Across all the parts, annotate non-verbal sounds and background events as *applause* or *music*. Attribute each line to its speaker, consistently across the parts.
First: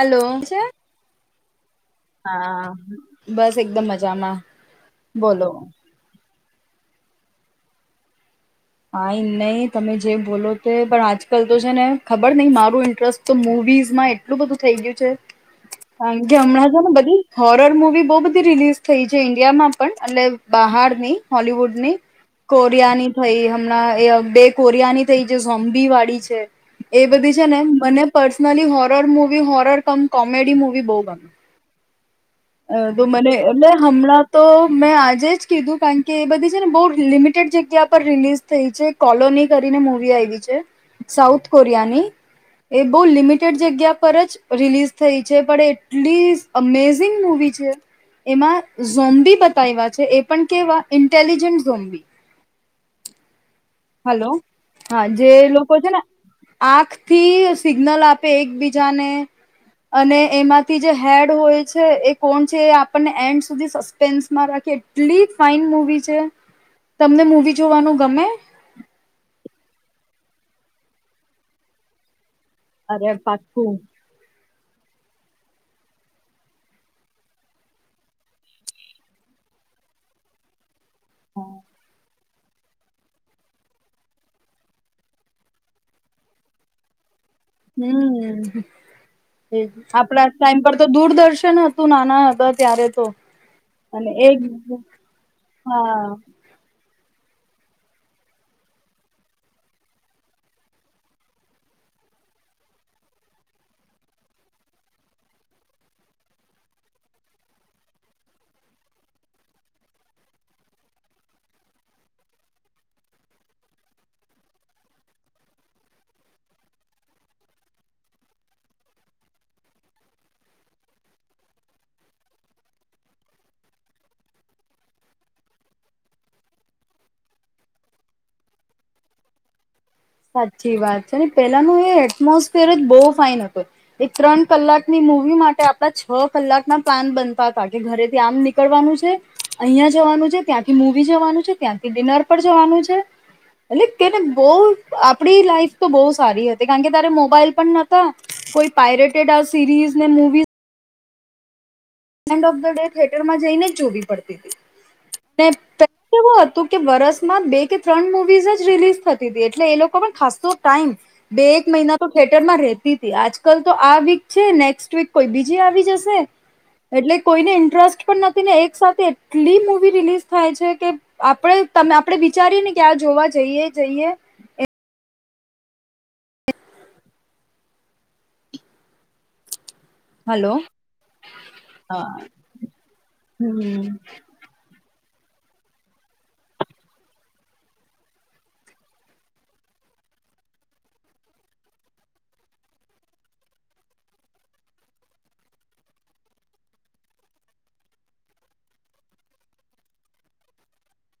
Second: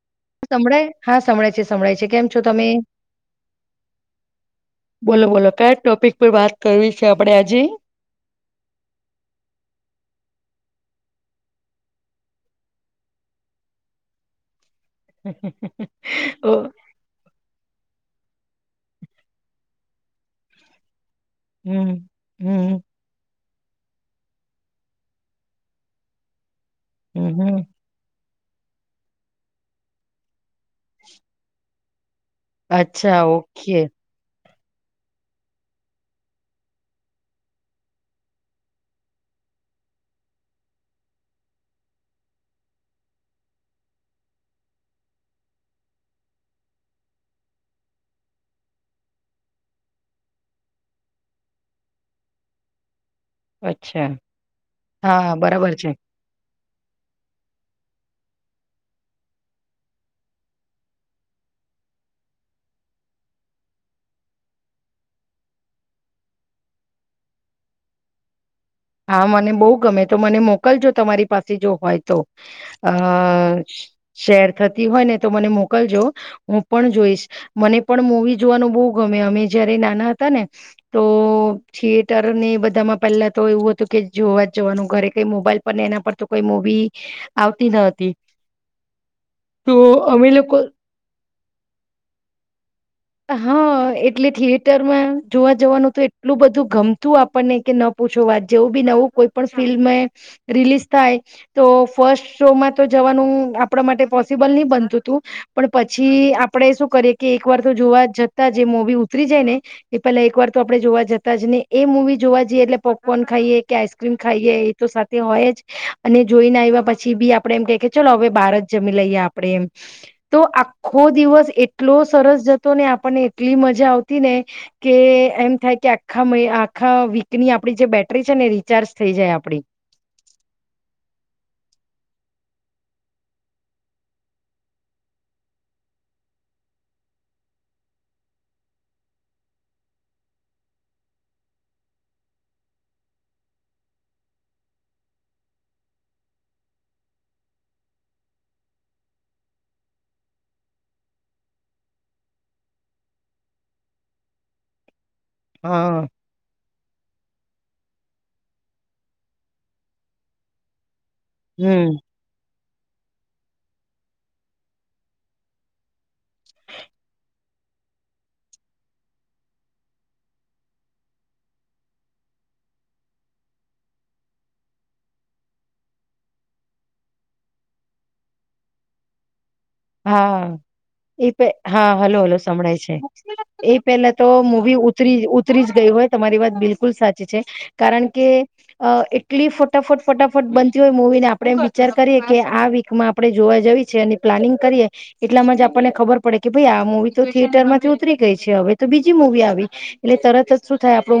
Speaker 1: Hello છે
Speaker 2: સંભળાય હા સંભળાય છે સંભળાય છે કેમ છો
Speaker 1: હા
Speaker 2: તમે
Speaker 1: બસ એકદમ મજામાં.
Speaker 2: બોલો બોલો કયા ટોપિક પર વાત કરવી છે આપડે આજે.
Speaker 1: હા નહી તમે જે બોલો તે પણ આજકાલ તો છે ને ખબર નહ મારું ઇન્ટરેસ્ટ તો મુ વીઝમાં એટલું બધું થઈ ગયું છે કારણ કે
Speaker 2: ઓ
Speaker 1: હમણાં જો ને બધી હોરર મુવી બહુ બધી રિલીઝ થઈ છે ઇન્ડિયામાં પણ એટલે બહારની. હોલવુડ
Speaker 2: હમ
Speaker 1: ની
Speaker 2: હમ
Speaker 1: કોરિયાની થઈ મના અ બે કોરિયાની થઈ જે ઝોમ્બી વાળી છે એ
Speaker 2: હમ
Speaker 1: બધી છે
Speaker 2: હમ.
Speaker 1: ને મને personally horror movie horror cum comedy movie બહુ ગમે. અ તો
Speaker 2: અચ્છા
Speaker 1: મને એટલે
Speaker 2: ઓકે
Speaker 1: હમણાં તો મેં આજે જ કીધું કાણ કે એ બધી છે ને બહુ લિમિટેડ જગ્યા પર રિલીઝ થઈ છે કોલોની કરી ને મુવી આયવી છે સાઉથ કોરિયાની એ બહુ લિમિટેડ જગ્યા પર જ રિલીઝ થઈ છે પણ એટલી અમેઝ ઝિગ મૂવી છે. એમાં ઝોમ્બી બતાવ્યા છે એ પણ કેવા ઇન્ટેલિજન્ટ ઝોમ્બી
Speaker 2: અચ્છા
Speaker 1: હલો હા જે લોકો છે ને આંખ થી સિગ્નલ આપે એકબીજાને અને એમાંથી જે હેડ હોય એ કોણ છે આપ એડ સસ્પેન્સમાં રાખી એટલી ફાઈન મુવી છે. તમને મૂવી જોવાનું ગમે?
Speaker 2: હા મને બહુ ગમે તો મને મોકલજો તમારી પાસે જો હોય તો અ
Speaker 1: અરે પાક્કું
Speaker 2: શેર થતી હોય ને તો મને મોકલજો હું પણ જોઈશ મને પણ મવી જોવાનું બહુ ગમેમે જયારે નાના હતા ને તો થિયેટર ની બધામાં પહેલા તો એવું હતું. તો કે જોવા જ જવાનું ઘરે કઈ મોબાઈલ પર ને એના પર તો કઈ મુવી
Speaker 1: હમ્મ
Speaker 2: તો
Speaker 1: હ આપડા
Speaker 2: અમે લોકો
Speaker 1: ટાઈમ પર તો દૂરદર્શન હતું નાના હતા ત્યારે તો
Speaker 2: હા
Speaker 1: અને
Speaker 2: એટલે
Speaker 1: એક
Speaker 2: થિયેટરમાં જોવા જવાનું તો
Speaker 1: હા
Speaker 2: એટલું બધું ગમતું. આપણને કે ન પૂછો વાત જેવું બી નવું કોઈ પણ ફિલ્મ રિલીઝ થાય તો બસ શોમાં તો જવાનું આપણા માટે પોસિબલ નહી બનતું તું પણ પછી આપણે શું કરી કે એક વાર જોવા જતા મુવી ઉતરી જાય ને એ પેલા એક વાર તો આપણે જોવા જતા જ ને એ મુવી જોવા જઈએ. એટલે પોપકોર્ન ખાઈએ કે આઈસક્રીમ ખાઈએ એ તો સાથે હોય જ અને જોઈને આવ્યા પછી બી આપણેે ચાલો હવે બાર જ જમી લઈએ આપણેે એમ તો આખો દિવસ એટલો સરસ જ તો ને આપણને એટલી મજા આવતી ને કે એમ થાય કે આખા આખા વીકની આપડી જે બેટરી છે ને રિચાર્જ થઈ જાય આપડી.
Speaker 1: સાચી વાત છે ને પેલાનું એ એટમોસફિયર જ બહુ ફાઈન હત એક ત્રણ કલાકની મવી માટે આપ છ કલાક ના પ્લાન બનતા હતા કે ઘરેથી આમ નીકળવાનું છે અહિયાં ત્યાંથી મવી જવાનું છે ત્યાંથી ડિનર પર જવાનું છે એટલે તેને બહ આપડી લાઈફ તો બહ સારી હતી કારણ કે તારે મોબાઈલ પણ નતા કોઈ પાયરેટેડ આ સિરી ને movies end of the day થિયટરમાં જઈને જ જોવી પડતી હતી અને પહે
Speaker 2: હા
Speaker 1: એવું હતું કે વરસમાં બે કે ત્રણ મુવીઝ જ રિલીઝ થતી હતી એટલે એ લોકો પણ ખાસો ટાઈમ બે એક મહિના
Speaker 2: હમ
Speaker 1: તો થિેટરમાં રહે આજકાલ તો આ વીક છે નેક્સ્ટ વીક કોઈ બીજી આવી જશે એટલે કોઈને ઇન્ટરેસ્ટ પણ નથી ને એક સાથે એટલી મુવી રિલીઝ થાય છે કે આપણે અમે આપડે વિચારી ને ક્યાં જોવા જઈએ જઈએ હલો
Speaker 2: હા. એ હા હલો હલો સંભળાય છે એ
Speaker 1: હમ
Speaker 2: પેલા તો મવી ઉતરી જ ગયું હોય તમારી વાત બિલકુલ સાચી છે કારણ કે એટલી ફટાફટ ફટાફટ બનતી હોય મૂવી ને આપણે એ વિચાર કરીએ કે આ વીકમાં આપણે જોવા જવી છે અનેની પ્લાનિંગ કરી એટલામાં જ આપણને ખબર પડે કે ભાઈ આ મુવી તો થિયેટર માંથી ઉતરી ગઈ છે હવે તો બીજી મુવી આવે તરત જ થાય આપ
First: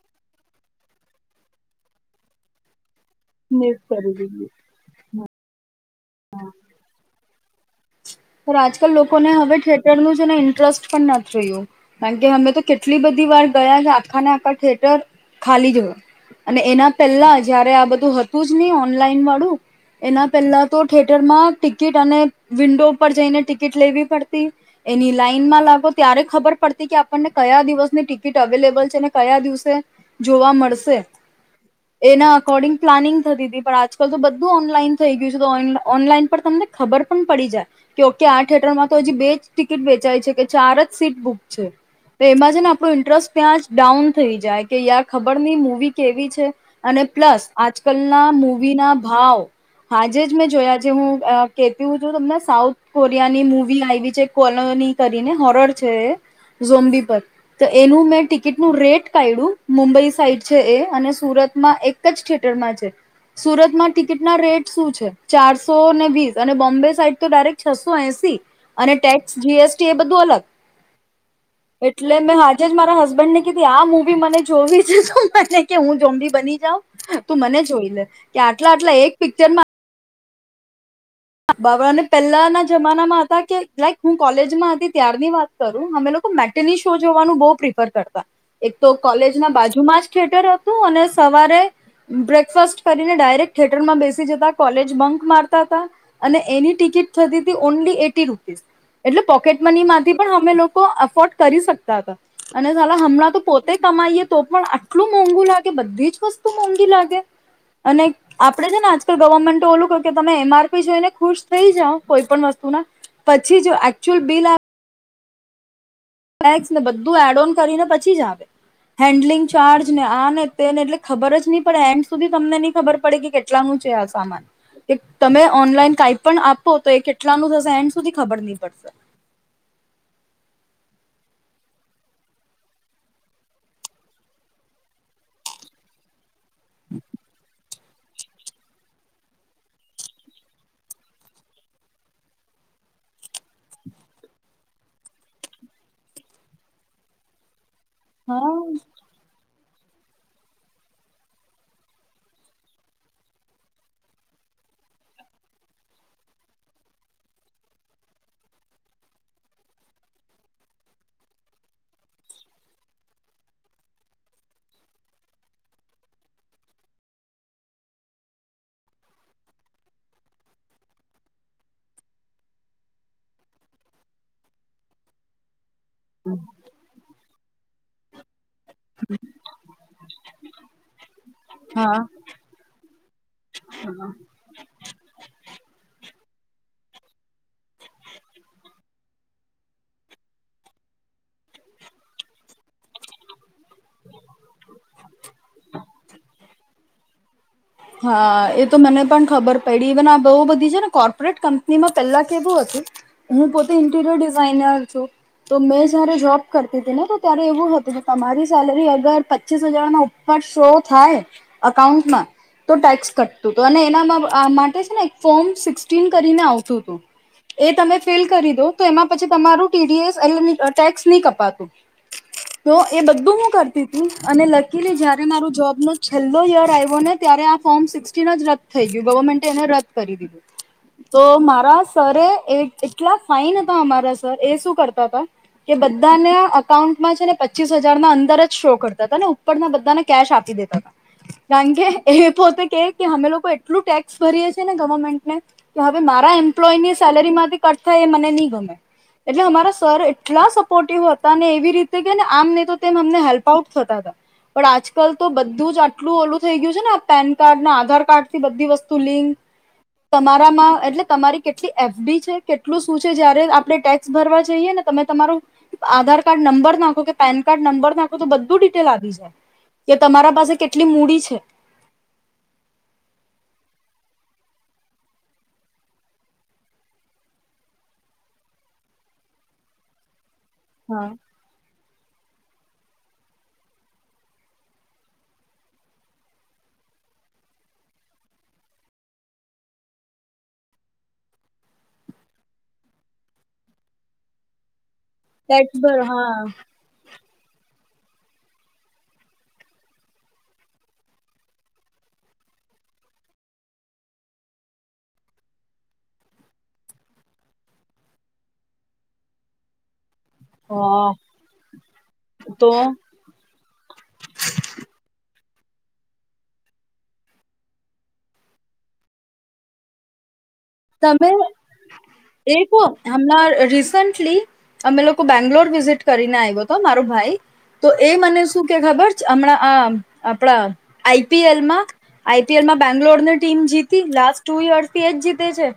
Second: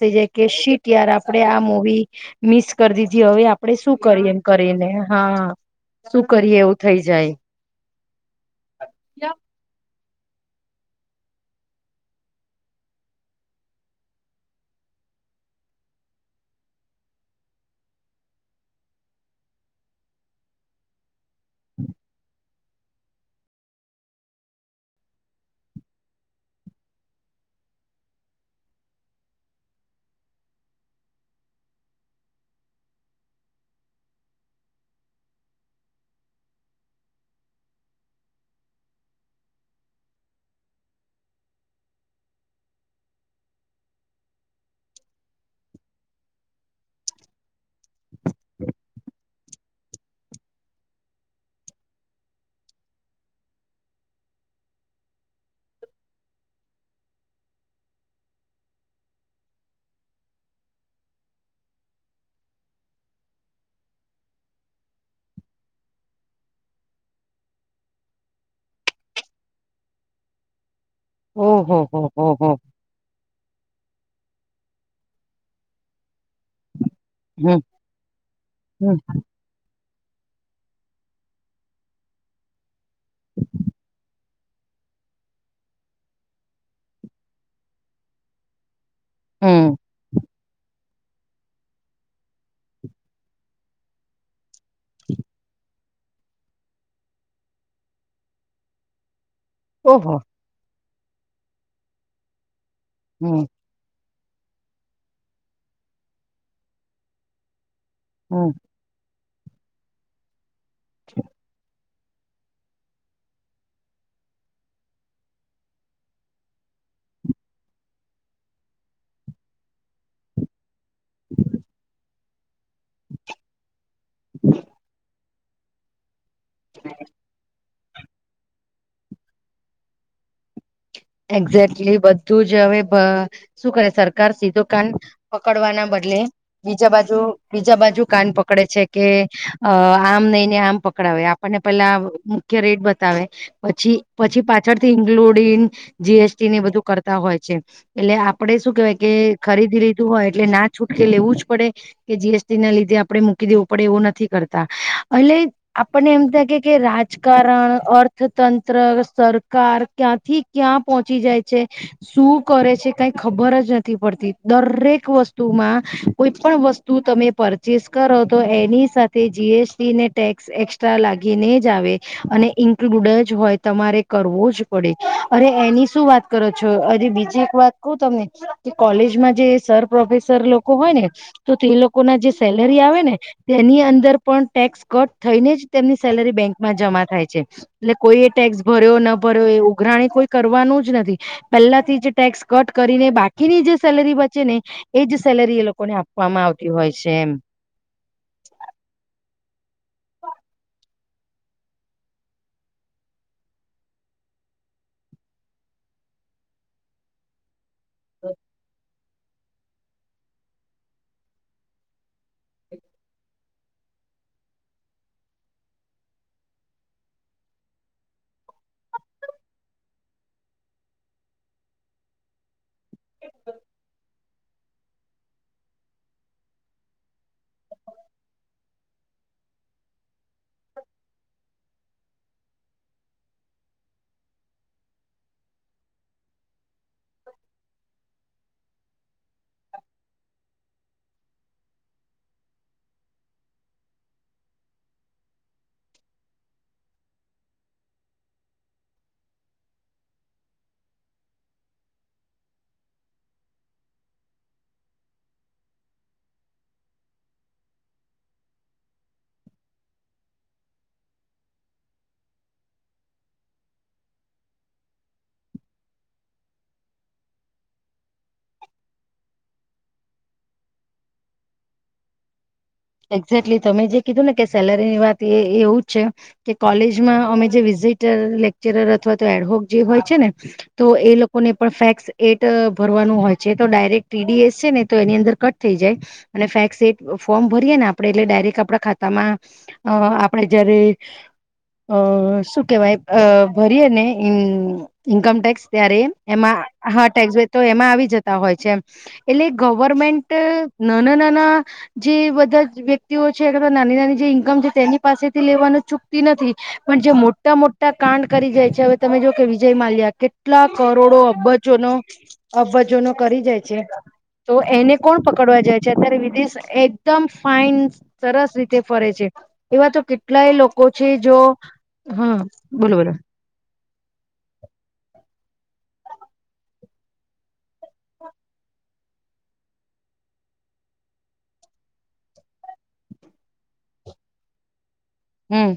Speaker 2: થ જ શીટય આપે આ મુવી મિસ કરી દીધી હવે આપડણે
Speaker 1: નેટ
Speaker 2: શું
Speaker 1: કરી
Speaker 2: કરીએ એમ
Speaker 1: દીધી
Speaker 2: કરીને હા શું કરીએ એવું થઈ જાય.
Speaker 1: પણ આજકાલ લોકોને હવે થિયેટરનું ઇન્ટરેસ્ટ પણ નથી રહ્યું, કારણ કે અમે તો કેટલી બધી વાર ગયા કે આખા ને આખા થિયેટર ખાલી જ હોય, અને એના પહેલા જયારે આ બધું હતું જ ની ઓનલાઈન વાળું એના પહેલા તો થયેટર માં ટિકિટ અને વિન્ડો ઉપર જઈને ટિકિટ લેવી પડતી, એની લાઈન માં લાગો ત્યારે ખબર પડતી કે આપણને કયા દિવસની ટિકિટ અવેલેબલ છે, ને કયા દિવસે જોવા મળશે. એના અકોર્ડિંગ પ્લાનિંગ થતી તી. પણ આજકાલ તો બધું ઓનલાઈન થઈ ગયું છે. તો ઓન ઓનલાઈન પર તમ ને ખબર પણ પડી જાય. કે ઓકે આ થિયેટરમાં તો હજી બે જ ટિકિટ વેચાય છે, કે ચાર જ સીટ બુક છે. તો એમાં છે ને આપણું ઇન્ટરેસ્ટ ત્યાં જ ડાઉન થઈ જાય. કે યાર ખબર નહી મુવી કેવી છે? અને પ્લસ આજકાલના મૂવી ના ભાવ આજે જ મેં જોયા જે હું અ કેતી હુ છું તમને સ સાઉથ કોરિયાની મૂવી આઇવિ છે કોલોની કરીને હોરર છે એ ઝોમ્બી પર તો એનું મેં ટિકિટનું રેટ કાઢ્યું મુંબઈ સાઈડ છે એ અને સુર ત માં એક જ થિયેટરમાં છે. સુરતમાં ટિકિટના રેટ શું છે ચારસો ને વીસ અને બોમ્બે સાઈડ તો ડાયરેક છસો એસી અને ટેક્સ જીએસટી એ બધું અલગ
Speaker 2: ઓહો હો
Speaker 1: એટલે
Speaker 2: હો
Speaker 1: મેં
Speaker 2: હો
Speaker 1: હાજે જ મારા હસબન્ડ ને કીધી આ મુ વી મને જોવી છે. તો મને કે હું ઝોમ્બી બની જાઉ. તું
Speaker 2: હમ
Speaker 1: મને જોઈ લે કે આટલા
Speaker 2: હમ
Speaker 1: આટલા એક પિક્ચરમાં *unintelligible* ને પહેલાના જમાનામાં હતા કે લાઈક હું કોલેજમાં હતી ત્યારની વાત કરું અમે લોક કો મેટની શો જોવાનું બવ પ્રિફર કરતા. એક તો કોલેજ ના
Speaker 2: હમ
Speaker 1: બાજુમાં જ થિયટર હતું. અને સવારે બ્રેકફાસ્ટ કરીને ડાયરેક્ટ થિયટરમાં બેસી જતા કોલેજ બંક મારતા હતા અને એની ટિકિટ થતી હતી ઓનલી એટી રૂપીસ એટલે પોકેટમની માંથી
Speaker 2: ઓહો
Speaker 1: પણ અમે લોક કો અફોર્ડ કરી શકતા હતા. અને સારા હમણાં તો
Speaker 2: હમ
Speaker 1: પોતે કમાઈએ તો પણ આટલું મોંઘું લાગે, બધી જ વસ્તુ મોંઘી લાગે, અને
Speaker 2: હમ
Speaker 1: આપણેે છેને આ તો ગવર્મેન્ટો ઓલું કે તમે એમાર પી જોઈને ખુશ થઈ જાવ કોઈ પણ વસ્તુના, પછી જો એકચુઅલ બિલ આ ટેક્સ ને બધું એડ ઓન કરીને પછી જ આવે, હેન્ડલિંગ ચાર્જ ને આને તેને એટલે ખબર જ નહી પડે એન્ડ સુધી તમને નહી ખબર પડે કે કેટલાનું છે આ સામાન કે તમે ઓનલાઈન કાઈ પણ આપો તો એ કેટલાનું થશે એન ડ સુધી ખબર નહી પડશે.
Speaker 2: એક્ઝેક્ટલી બધું જ હવે પ શું કરે સરકાર સીધો કાન પકડવાના બદલે બીજા બાજુ બી બીજા બાજુ કાન પકડે છે, કે અ આમ નઈને આમ પકડાવે આપણને પેલા મુખ્ય *unintelligible* રેટ બતાવે પછી પછી પાછળથી ઇન્ક્લુડિન જીએસટી ને બધું કરતા હોય છે. એટલે
Speaker 1: હા
Speaker 2: આપડે શું કેહેવાય કે ખરીદી લીધું હોય એટલે ના છૂટકે લેવું જ પડે કે જીએસટી ના લીધે આપણે મૂકી દેવું પડે એવો નથી ક રતા, અને આપને એમ થાય કે કે રાજકારણ અર્થતંત્ર સર કાર ક્યાંથી ક્યાં પહોંચી જાય છે, શું કરે છે કઈ ખબર જ નથી પડતી દરેક વસ્તુમાં કોઈ પણ વસ્તુ તમે પરચેસ કરો તો એની સાથે જીએસટીને ટેક્સ એક્સ ટ્રા લાગીને જ આવે અને ઇન્ક્લુડ જ હોય, તમારે કરવો જ પડે અરે એની શું વાત કરો છો, હજી બીજી એક વાત કહુ તમને કે કોલેજમાં જે સર પ્રોફેસર લોકો હોય ને તો તે
Speaker 1: હા
Speaker 2: લોકો ના જે સેલરી આવે ને તેની અંદર પણ ટેક્સ કટ થઈને જ તેમની સેલરી બેંકમાં જમા થાય છે, એટલે કોઈ એ ટેક્સ ભર્યો ન ભર્યો એ ઉઘરાણી કોઈ કરવાનું જ નથી. પેલાથી જ ટેક્સ કટ કરીને બા કીની જે સેલરી બચે ને એજ સેલરી એ લોકોને આપવામાં આવતી હોય છે. એમ
Speaker 1: હા, એ તો મને પણ ખબર પેડીન ઈવન આ બહુ બધી છે ને કોર્પોરેટ કંપનીમાં પેલા કેવું હતું હું પોતે ઇન્ટીરિયર ડિઝાઇનર છું તો મેં જયારે જોબ કરતી હતી ને તો ત્યારે એવું હતું તો તમારી સેલરી અગર પચીસ હજારના ઉપર શો થાય અકાઉન્ટમાં તો ટેક્સ કટતું તું અને એના મ અ માટે છે ને એક ફોર્મ સિક્સટીન કરીને આવતું તું એ તમે ફિલ કરી દો તો એમાં પછી તમારું ટીડીએસ એ ટેક્સ નહી કપાતું *inaudible* તો એ બધું હું કરતીતી અને લકીલી જયારે મારો જોબ નો છેલ્લો યર આવ્યો ને ત્યારે આ ફોર્મ સિક્સટીન જ રદ થઈ ગયું ગવર્મેન્ટ એને રદ કરી દીધું. તો મારા સરે એ એટલા ફાઈન હતા અમારા સર એ શું કરતા હતા કે બધાના અકાઉન્ટમાં છે ને પચીસ હજારના અંદર જ શો કરતા હતા ને ઉપરના બધાને કેશ આપી દેતાં કારણ કે એ પોતે કે અમે લોકો એટલું ટેક્સ ભરીએ છીએ ને ગવર્મેન્ટને કે હવે મારા એમ્પ્લોય ની સેલેરી માથી કટ થ એ મને નહિ ગમે. એટલે હું અમારા સર એટલા સપોર્ટિવ હતા અનેને એવી રીતે કેને આમ નહી તો તેમ અમને હેલ્પ આઉટ થતા હતા. પણ આજકાલ તો બધું જ આટલું ઓલું થઈ ગયું છે ને. પેન કાર્ડ ના આધાર કાર્ડ થી બધી વસ્તુ લિંક તમારામાં એટલે તમારી કેટલી એફડી છે કેટલું શું છે જયારે આપડણે ટેક્સ ભરવા જઈએ ને. તમે તમારું આધાર કાર્ડ નંબર નાખો કે પેન કાર્ડ નંબર નાખો તો બધું ડિટેલ આવી જાય કે તમારા પાસે કેટલી મૂડી છે.
Speaker 2: એક્ઝેક્ટલી તમે જે કીધું ને કે સેલરીની વાત એ એ એવું જ છે કે કોલેજમાં અમે જે. લેક્ચરર અથવા તો એડવોક જે હોય છે ને તો એ
Speaker 1: હા
Speaker 2: લોકોને પણ ફેસ એટ ટ ભરવાનું હોય છે તો ડાયરેક ટીડીએસ છે ને તો એની અંદર કટ થઈ જાય અને ફેક્સ એ ફોર્મ ભરીએ ને આપણેે એટલે ડાયરેક્ટ આપણા ખાતામાં અ આપણે જયારે અ શું કેવાય અ ભરીએે નેએ ઇન્કમ ટેક્સ ત્યારે
Speaker 1: ભર હા
Speaker 2: એમાં હા ટેક્સ જો તો એમાં આવી જતા હોય છે એટલે ગવર્મેન્ટ નાના નાના જેવત તજ વ્યક્તિઓ છે નાની નાની જે ઈન્કમ છે તેની પાસેથી લેવાનું ચૂકતી નથી પણ જે મોટા મોટા કાંડ કરી જાય છે હવે તમે જો કે વિજય માલ્યા કે કેટલા કરોડો
Speaker 1: હા
Speaker 2: અબજોનો
Speaker 1: તો
Speaker 2: અબજો નો કરી જાય છે તો એને કોણ પકટે પડવા જાય છે અત્યારે વિદેશ એકદમ ફાઈન સરસ રીતે ફરે છે એવા તો કેટલા. કેટલાય લોકો છે
Speaker 1: તમે
Speaker 2: જો. હા
Speaker 1: એ હો
Speaker 2: બોલો બોલો
Speaker 1: હમણા રિસન્ટલી અમે લોકો બેંગલોર વિઝિટ કરીને આવ્યો હતો મારો ભાઈ. તો એ મને શું કે ખબર છે હમણાં આ આપણા આઈપીએલમાં આઈપીએલ માં બેંગ્લોર ની ટીમ જીતી લાસ્ટ ટુ યર્સ થી જ તે
Speaker 2: હમ
Speaker 1: છે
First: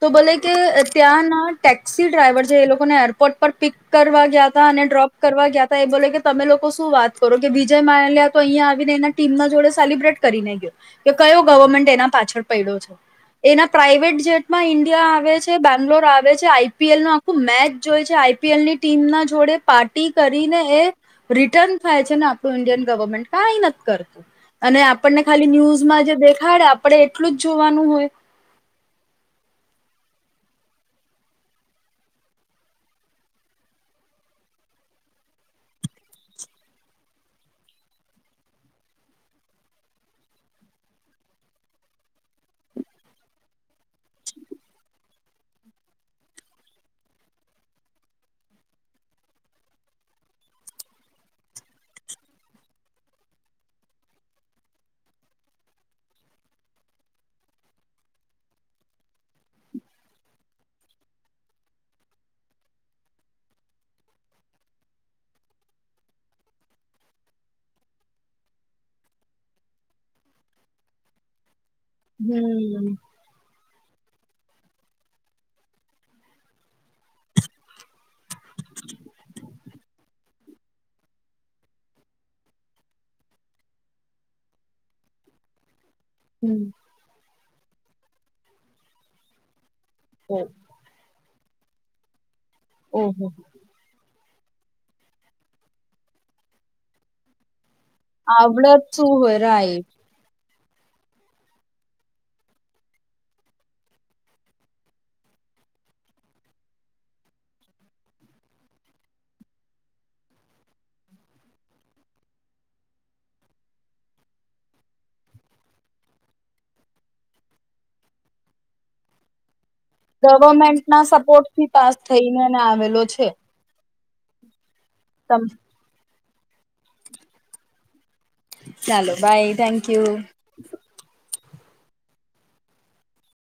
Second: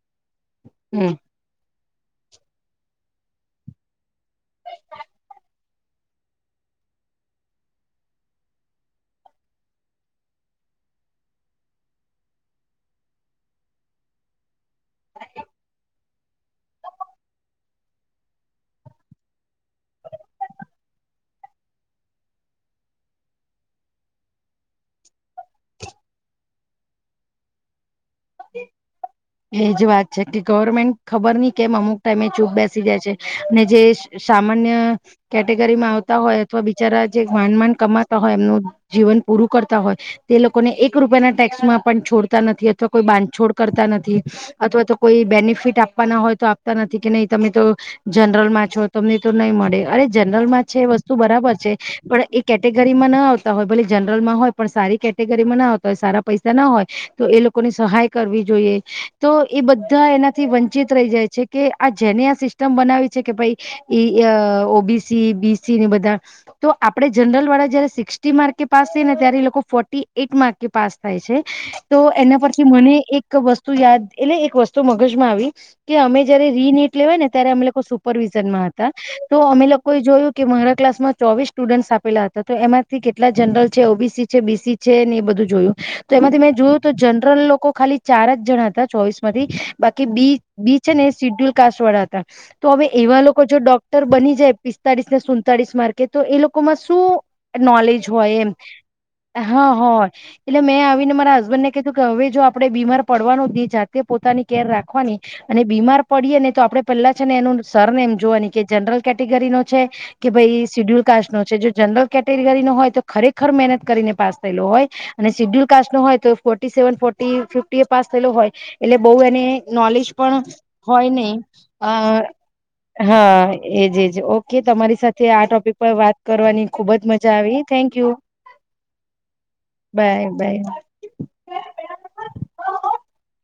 Speaker 1: તો ભલે કે
Speaker 2: હમ
Speaker 1: ત્યાંના ટેક્સી ડ્રાઈવર છે એ લોકોને એરપોર્ટ પર પિક કરવા ગયા હતા અને ડ્રોપ કરવા ગયા હતા એ બોલે કે તમે લોકો હું શું વાત કરો કે વિજય માલ્યા તો અહિયા આવીને એ ટીમ ના જોડે સેલિબ્રેટ કરીને ગયો કે કયો તોમટેના એના પાછળ પડ્યો છે એના. પ્રાઇવેટ જેટમાં ઇન્ડિયા આવે છે બેંગ્લોર આવે છે આઈપીએલ નું આખું મેચ જોઈ છે આઈપીએલ ની ટીમ ના જોડે પાર્ટી કરીને એ રિટર્ન થાય છે ને આપણું ઇન્ડિયન ગવર્મેન્ટ કાંઈ નથી કરતું. અને આપણને ખાલી ન્યૂઝમાં જે દેખાડે આપે એટલું જ જોવાનું હોય *inaudible*
Speaker 2: એજ વાત છે કે ગવર્મેન્ટ ખબર નહિ કેમ અમુક ટાઈમે ચૂપ બેસી જાય છે અનેને જે. સામાન્ય કેટેગરીમાં આવતા હોય અથવા બિચારા જે માનમાન કમાતા હોય એમનું જીવન પુરુ પરુ કરતા હોય તે લોકોને એક રૂપિયાના ટેક્સમાં પણ છોડતા નથી અથવાતો કોઈ બાંધછોડ કરતા નથી અથવા તો કોઈ બેનિફિટ આપવાના હોય તો આપતા નથી કે નહી તમે તો જનરલ માં છો તમને તો નહીં મળે અરે ને જનરલમાં છે વસ્તુ બરાબર છે પણ એ કેટેગરીમાં ન આવતા હોય ભલે જનરલમાં હોય પણ સારી કેટેગરીમાં ના આવતા હોય સારા પૈસા ના હોય તો એ લોકો ની સહાય કરવી જોઈએ તો એ બધા એનાથી વંચિત રહી જાય છે કે આ જેને બી બી બધા આપ જ જ સિકસ્ટી માર્કે પાસ થાય ને ત્યારે એ લોકો ફોર્ટી એઈટ માર્કે પાસ થાય છે. તો એના પછી
Speaker 1: હમ
Speaker 2: મને એક વસ્તુ યાદ એટલે એક વસ્તુ મગજમાં આવી કે અમે જયારે રીનીટ લેવાય ને ત્યારે અમે લોકો સુપરવિઝનમાં હતા. તો અમે લોકોએ જોયું કે મારા કલાસમાં ચોવીસ સ્ટુડન્ટસ આપેલા હતા તો એમાંથી કેટલા જનરલ છે ઓબીસી સી છે બીસી છે ને એ બધું જોયું. તો એમાંથી મેં
Speaker 1: હમ
Speaker 2: જોયું તો જનરલ લોકો ખાલી ચાર જ જણા હતા ચોઈસમાંથી બાકી બી
Speaker 1: ઓહ
Speaker 2: બી છે ને એ સિડ્યુલ કાસવાડા હતા તો હવે એવા
Speaker 1: ઓહો
Speaker 2: લોકો જો ડોક્ટર બની પિસ્તાળસ ને સુતાળસ માર્કે તો એ લોકોમાં શું લે હોય
Speaker 1: આવડત શું હોય
Speaker 2: એ
Speaker 1: રાઈટ
Speaker 2: હા એટલે મેં આવીને મારા હબન્ડને કે હવે જો આપડે બીમાર પડવાનું જાતે પોતાની કેર રાખવાની અને બીમાર પડીએ ને તો આપણે પહેલા છે ને એનું સરનેમ જોવાની કે જનરલ કેટેગરી નો છે કે ભાઈ સીડ્યુલ કાસ્ટ નો છે. જનરલ કેટેગરી ન હોય તો ખરેખર મહેનત કરીને પાસ થયેલો હોય અને સિડ્યલ કાસ્ટ નો હોય તો ફો સેવન ફો ફિફ્ટ એ પાસ થયેલો હોય એટલે બહુ એને નોલેજ પણ
Speaker 1: ગવર્મેન્ટના
Speaker 2: હોય નહી
Speaker 1: સપોર્ટથી
Speaker 2: અ
Speaker 1: પાસ થઈને એને આવેલો છે.
Speaker 2: હા એજજ ઓકે તમારી સાથે આ
Speaker 1: તમ
Speaker 2: ટોપિક પર વાત કરવાની ખુબ જ મજા આવી થેન્ક યુ.
Speaker 1: ચાલો bye thank you.
Speaker 2: Bye by